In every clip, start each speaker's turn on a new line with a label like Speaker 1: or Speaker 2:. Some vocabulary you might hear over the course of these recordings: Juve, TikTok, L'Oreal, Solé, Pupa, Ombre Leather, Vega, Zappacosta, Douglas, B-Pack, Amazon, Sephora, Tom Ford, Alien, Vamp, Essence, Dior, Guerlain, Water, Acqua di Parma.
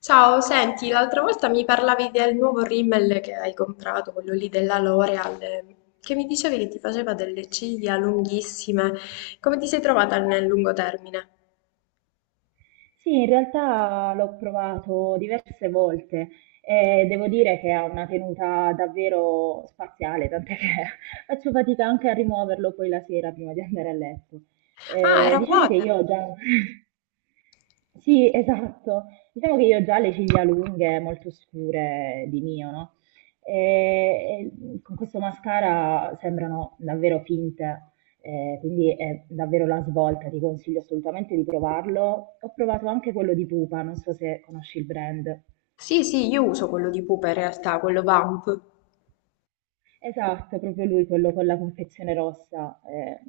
Speaker 1: Ciao, senti, l'altra volta mi parlavi del nuovo rimmel che hai comprato, quello lì della L'Oreal, che mi dicevi che ti faceva delle ciglia lunghissime. Come ti sei trovata nel lungo termine?
Speaker 2: Sì, in realtà l'ho provato diverse volte e devo dire che ha una tenuta davvero spaziale, tant'è che faccio fatica anche a rimuoverlo poi la sera prima di andare a letto.
Speaker 1: Ah, era
Speaker 2: Diciamo che
Speaker 1: Water.
Speaker 2: io ho già... Sì, esatto. Diciamo che io ho già le ciglia lunghe, molto scure di mio, no? E, e con questo mascara sembrano davvero finte. Quindi è davvero la svolta, ti consiglio assolutamente di provarlo. Ho provato anche quello di Pupa, non so se conosci il brand.
Speaker 1: Sì, sì, io uso quello di Pupa in realtà, quello Vamp.
Speaker 2: Esatto, proprio lui, quello con la confezione rossa,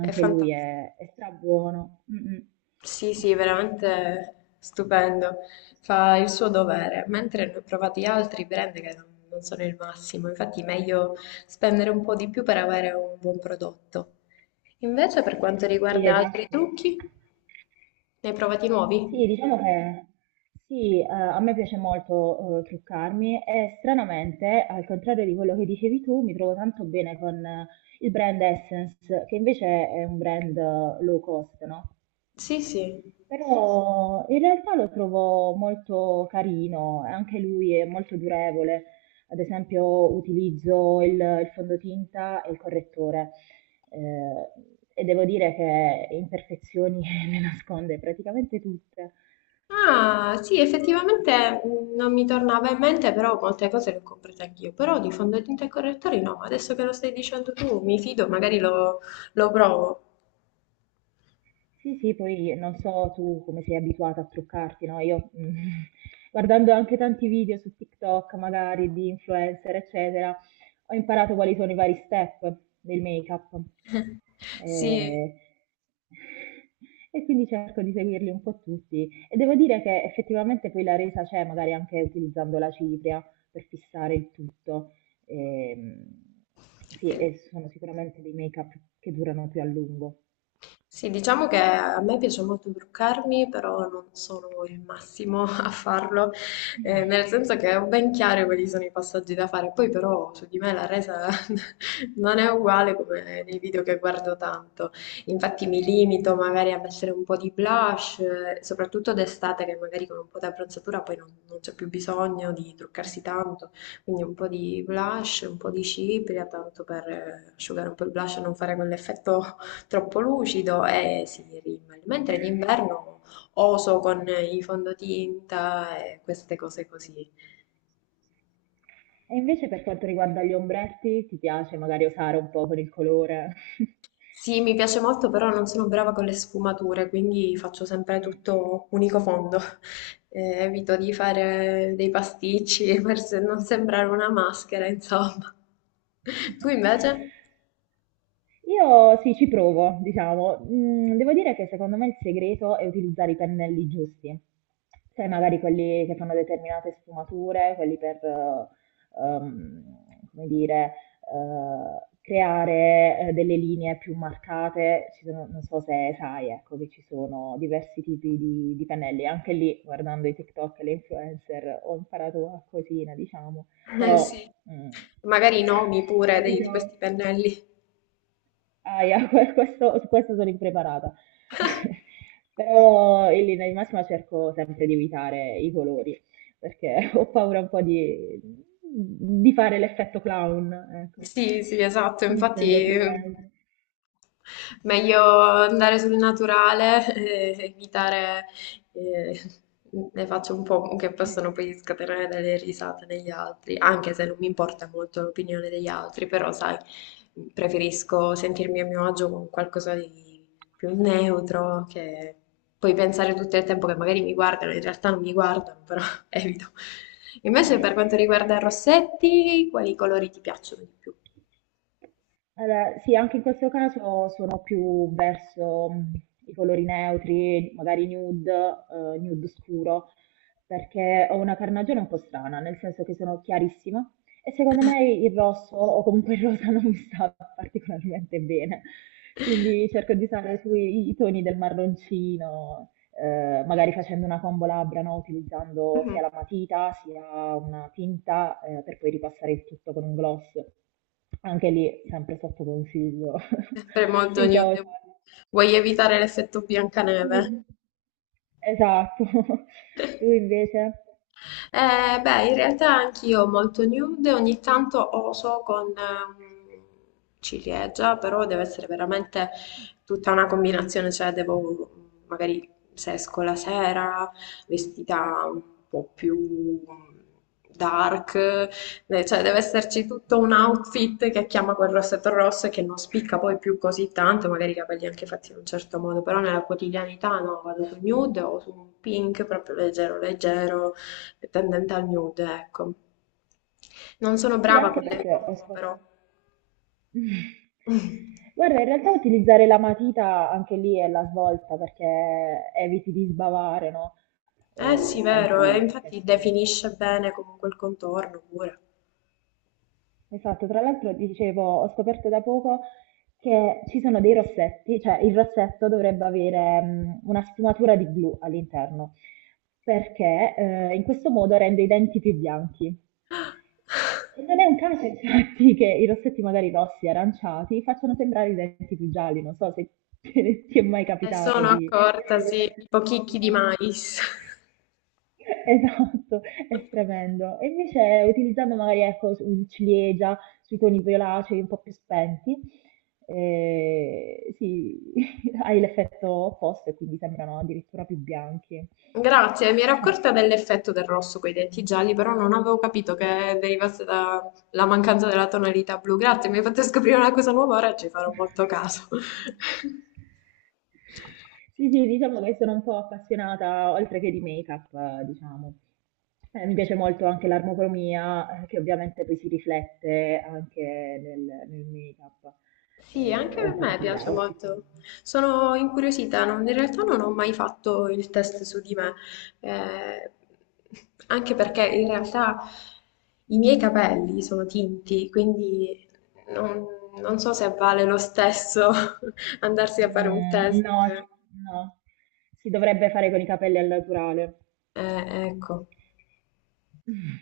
Speaker 1: È
Speaker 2: lui
Speaker 1: fantastico.
Speaker 2: è, è strabuono. Mm, mm.
Speaker 1: Sì, sì, veramente stupendo. Fa il suo dovere, mentre ne ho provati altri brand che non sono il massimo. Infatti, meglio spendere un po' di più per avere un buon prodotto. Invece per quanto
Speaker 2: Sì,
Speaker 1: riguarda altri
Speaker 2: esatto.
Speaker 1: trucchi, ne hai provati nuovi?
Speaker 2: Sì, diciamo che sì, a me piace molto truccarmi e stranamente, al contrario di quello che dicevi tu, mi trovo tanto bene con il brand Essence, che invece è un brand low cost, no?
Speaker 1: Sì, sì.
Speaker 2: Però in realtà lo trovo molto carino, anche lui è molto durevole. Ad esempio, utilizzo il fondotinta e il correttore. Eh, e devo dire che imperfezioni me ne nasconde praticamente tutte.
Speaker 1: Ah, sì, effettivamente non mi tornava in mente, però molte cose le ho comprate anch'io. Però di fondotinta e correttori no, adesso che lo stai dicendo tu, mi fido, magari lo provo.
Speaker 2: Sì, sì, poi non so tu come sei abituata a truccarti, no? Io mm, guardando anche tanti video su TikTok, magari di influencer, eccetera, ho imparato quali sono i vari step del make-up.
Speaker 1: Sì,
Speaker 2: Eh, e quindi cerco di seguirli un po' tutti. E devo dire che effettivamente poi la resa c'è, magari anche utilizzando la cipria per fissare il tutto. Ehm, sì,
Speaker 1: Eh,
Speaker 2: e sono sicuramente dei make-up che durano più a lungo.
Speaker 1: Sì, diciamo che a me piace molto truccarmi, però non sono il massimo a farlo,
Speaker 2: Eh.
Speaker 1: nel senso che ho ben chiaro quali sono i passaggi da fare. Poi però su di me la resa non è uguale come nei video che guardo tanto. Infatti mi limito magari a mettere un po' di blush, soprattutto d'estate che magari con un po' di abbronzatura poi non c'è più bisogno di truccarsi tanto. Quindi un po' di blush, un po' di cipria, tanto per asciugare un po' il blush e non fare quell'effetto troppo lucido e si rimane, mentre d'inverno oso con i fondotinta e queste cose così.
Speaker 2: E invece per quanto riguarda gli ombretti, ti piace magari osare un po' con il colore?
Speaker 1: Sì, mi piace molto, però non sono brava con le sfumature, quindi faccio sempre
Speaker 2: Mm.
Speaker 1: tutto unico fondo. Evito di fare dei pasticci per se- non sembrare una maschera, insomma. Tu invece?
Speaker 2: Io sì, ci provo, diciamo. Mhmm, devo dire che secondo me il segreto è utilizzare i pennelli giusti. Sai magari quelli che fanno determinate sfumature, quelli per, uhm, come dire, creare, delle linee più marcate. Ci sono, non so se sai, ecco, che ci sono diversi tipi di pennelli. Anche lì guardando i TikTok e le influencer ho imparato qualcosina, diciamo,
Speaker 1: Eh
Speaker 2: però,
Speaker 1: sì,
Speaker 2: mhmm,
Speaker 1: magari i nomi pure di
Speaker 2: evito.
Speaker 1: questi pennelli.
Speaker 2: Aia, questo, su questo sono impreparata. Però in linea di massima cerco sempre di evitare i colori, perché ho paura un po' di fare l'effetto clown, ecco.
Speaker 1: Sì, sì, esatto,
Speaker 2: Quindi mi
Speaker 1: infatti
Speaker 2: tengo sul...
Speaker 1: eh,
Speaker 2: lento.
Speaker 1: meglio andare sul naturale e evitare eh, le facce un po' che possono poi scatenare delle risate negli altri, anche se non mi importa molto l'opinione degli altri, però sai, preferisco sentirmi a mio agio con qualcosa di più neutro che poi pensare tutto il tempo che magari mi guardano, in realtà non mi guardano, evito. Invece per quanto riguarda i rossetti, quali colori ti piacciono di più?
Speaker 2: Allora, sì, anche in questo caso sono più verso i colori neutri, magari nude, nude scuro, perché ho una carnagione un po' strana, nel senso che sono chiarissima e secondo me il rosso o comunque il rosa non mi sta particolarmente bene. Quindi cerco di usare i toni del marroncino, magari facendo una combo labbra, no? Utilizzando
Speaker 1: Mhm.
Speaker 2: sia la matita sia una tinta, per poi ripassare il tutto con un gloss. Anche lì, sempre sotto consiglio
Speaker 1: Sempre molto
Speaker 2: dei social.
Speaker 1: nude. Vuoi evitare l'effetto Biancaneve?
Speaker 2: Esatto. Tu invece?
Speaker 1: Beh, in realtà anch'io molto nude, ogni tanto oso con ciliegia, però deve essere veramente tutta una combinazione, cioè devo magari se esco la sera vestita un po' più dark, cioè deve esserci tutto un outfit che chiama quel rossetto rosso e che non spicca poi più così tanto, magari i capelli anche fatti in un certo modo, però nella quotidianità no, vado su nude o su un pink proprio leggero leggero è tendente al nude, ecco. Non sono
Speaker 2: Sì,
Speaker 1: brava con
Speaker 2: anche
Speaker 1: le
Speaker 2: perché ho
Speaker 1: combo, però.
Speaker 2: guarda, in realtà utilizzare la matita anche lì è la svolta perché eviti di sbavare, no?
Speaker 1: Eh sì,
Speaker 2: Anche
Speaker 1: vero, e
Speaker 2: lì,
Speaker 1: infatti
Speaker 2: effetto
Speaker 1: definisce bene comunque il contorno pure.
Speaker 2: esatto, tra l'altro dicevo, ho scoperto da poco che ci sono dei rossetti, cioè il rossetto dovrebbe avere una sfumatura di blu all'interno, perché in questo modo rende i denti più bianchi. E non è un caso, infatti, che i rossetti magari rossi, aranciati, facciano sembrare i denti più gialli, non so se ti è mai
Speaker 1: E
Speaker 2: capitato
Speaker 1: sono
Speaker 2: di io
Speaker 1: accorta,
Speaker 2: avevo questa
Speaker 1: sì, tipo chicchi di
Speaker 2: sensazione.
Speaker 1: mais.
Speaker 2: Esatto, è tremendo. E invece utilizzando magari ecco, il ciliegia sui toni violacei un po' più spenti, sì, hai l'effetto opposto e quindi sembrano addirittura più bianchi.
Speaker 1: Grazie, mi ero accorta dell'effetto del rosso con i denti gialli, però non avevo capito che derivasse dalla mancanza della tonalità blu. Grazie, mi hai fatto scoprire una cosa nuova, ora ci farò molto caso.
Speaker 2: Sì, sì, diciamo che sono un po' appassionata oltre che di make-up, diciamo. Mi piace molto anche l'armocromia, che ovviamente poi si riflette anche nel, nel make-up,
Speaker 1: Sì, anche a
Speaker 2: oltre che
Speaker 1: me
Speaker 2: sugli
Speaker 1: piace
Speaker 2: outfit.
Speaker 1: molto. Sono incuriosita, in realtà non ho mai fatto il test su di me, eh, anche perché in realtà i miei capelli sono tinti, quindi non, non so se vale lo stesso andarsi a fare un
Speaker 2: Mm,
Speaker 1: test.
Speaker 2: no, no, si dovrebbe fare con i capelli al naturale.
Speaker 1: Ecco.
Speaker 2: Mh.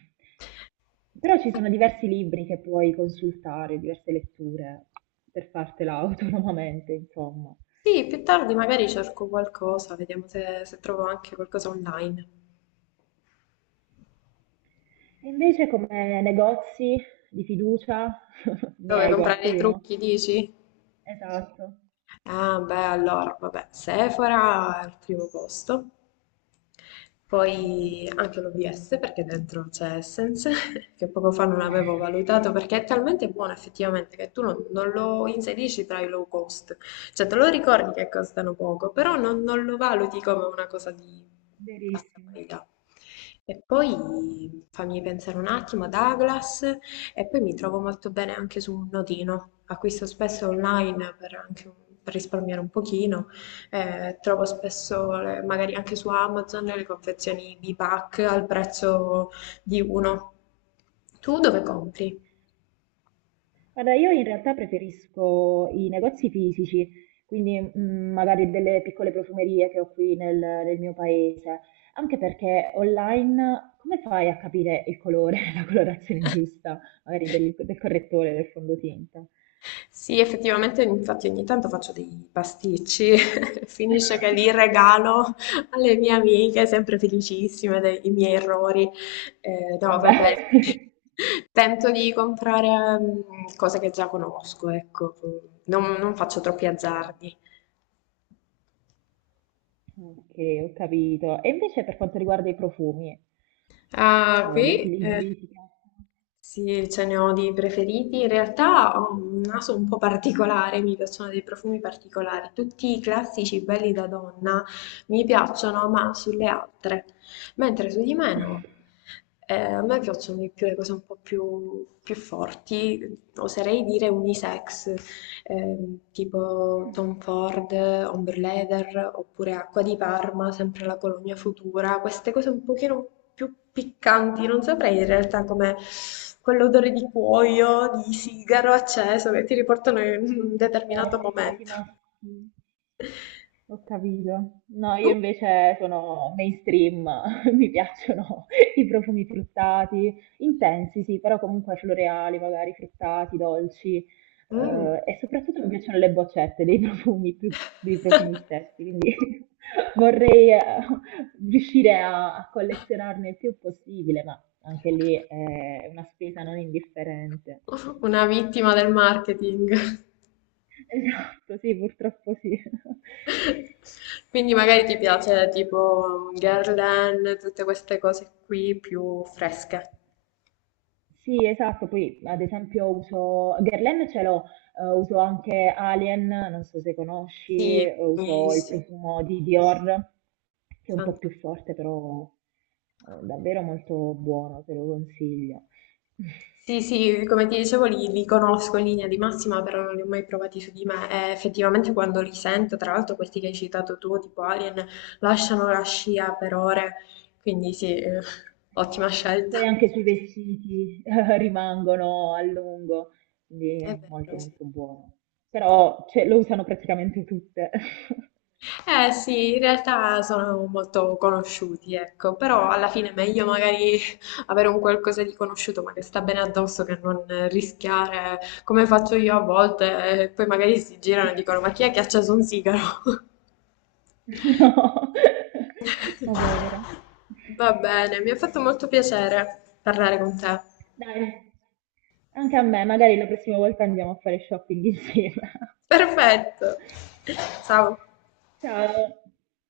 Speaker 2: Però ci sono diversi libri che puoi consultare, diverse letture per fartela autonomamente, insomma.
Speaker 1: Sì, più tardi magari cerco qualcosa, vediamo se trovo anche qualcosa online.
Speaker 2: E invece come negozi di fiducia ne
Speaker 1: Dove
Speaker 2: hai
Speaker 1: comprare i
Speaker 2: qualcuno?
Speaker 1: trucchi, dici?
Speaker 2: Sì. Esatto.
Speaker 1: Ah, beh, allora, vabbè, Sephora al primo posto,
Speaker 2: Mh-mh.
Speaker 1: poi anche l'OVS perché dentro c'è Essence, che poco fa non avevo valutato perché è talmente buono effettivamente che tu non lo inserisci tra i low cost, cioè te lo ricordi che costano poco, però non lo valuti come una cosa di bassa
Speaker 2: Verissimo.
Speaker 1: qualità. E poi fammi pensare un attimo, Douglas, e poi mi trovo molto bene anche su un nodino. Acquisto spesso online per risparmiare un pochino. Trovo spesso, magari anche su Amazon, le confezioni B-Pack al prezzo di uno. Tu dove compri?
Speaker 2: Guarda, io in realtà preferisco i negozi fisici, quindi mm, magari delle piccole profumerie che ho qui nel mio paese, anche perché online come fai a capire il colore, la colorazione giusta, magari del correttore, del fondotinta?
Speaker 1: Sì, effettivamente, infatti ogni tanto faccio dei pasticci, finisce che li regalo alle mie amiche, sempre felicissime dei miei errori.
Speaker 2: Eh
Speaker 1: No, vabbè,
Speaker 2: beh.
Speaker 1: tento di comprare cose che già conosco, ecco, non faccio troppi azzardi.
Speaker 2: Ok, ho capito. E invece per quanto riguarda i profumi,
Speaker 1: Ah,
Speaker 2: li
Speaker 1: qui? Eh.
Speaker 2: utilizzi? Ti piacciono?
Speaker 1: Sì, ce ne ho di preferiti. In realtà ho un naso un po' particolare, mi piacciono dei profumi particolari. Tutti i classici belli da donna mi piacciono, ma sulle altre, mentre su di me no. A me piacciono di più le cose un po' più forti, oserei dire unisex, tipo Tom Ford, Ombre Leather, oppure Acqua di Parma, sempre la colonia futura, queste cose un pochino più piccanti, non saprei in realtà come quell'odore di cuoio, di sigaro acceso che ti riportano in
Speaker 2: Sì,
Speaker 1: un
Speaker 2: più
Speaker 1: determinato
Speaker 2: forti, quasi
Speaker 1: momento.
Speaker 2: maschi. Ho capito. No, io
Speaker 1: Tu?
Speaker 2: invece sono mainstream, mi piacciono i profumi fruttati, intensi, sì, però comunque floreali, magari fruttati, dolci,
Speaker 1: Mm.
Speaker 2: e soprattutto mi piacciono le boccette dei profumi, più dei profumi stessi, quindi vorrei riuscire a collezionarne il più possibile, ma anche lì è una spesa non indifferente.
Speaker 1: Una vittima del marketing.
Speaker 2: Esatto, sì, purtroppo sì.
Speaker 1: Quindi magari ti piace tipo Guerlain, tutte queste cose qui più fresche.
Speaker 2: Sì, esatto, poi ad esempio uso Guerlain ce l'ho, uso anche Alien, non so se conosci,
Speaker 1: Sì,
Speaker 2: uso il
Speaker 1: buonissime.
Speaker 2: profumo di Dior, che è un po' più
Speaker 1: Fanta-
Speaker 2: forte, però davvero molto buono, te lo consiglio.
Speaker 1: Sì, sì, come ti dicevo li conosco in linea di massima, però non li ho mai provati su di me e effettivamente quando li sento, tra l'altro questi che hai citato tu, tipo Alien, lasciano la scia per ore, quindi sì, ottima
Speaker 2: Esatto.
Speaker 1: scelta.
Speaker 2: Poi anche sui vestiti rimangono a lungo, quindi
Speaker 1: È
Speaker 2: è molto
Speaker 1: vero, sì.
Speaker 2: molto buono. Però cioè, lo usano praticamente tutte.
Speaker 1: Eh sì, in realtà sono molto conosciuti, ecco, però alla fine è meglio magari avere un qualcosa di conosciuto ma che sta bene addosso che non rischiare, come faccio io a volte, e poi magari si girano e dicono ma chi è che ha acceso un sigaro?
Speaker 2: No, ma povera.
Speaker 1: Va bene, mi ha fatto molto piacere parlare con te.
Speaker 2: Dai, anche a me, magari la prossima volta andiamo a fare shopping insieme.
Speaker 1: Perfetto. Ciao.
Speaker 2: Ciao.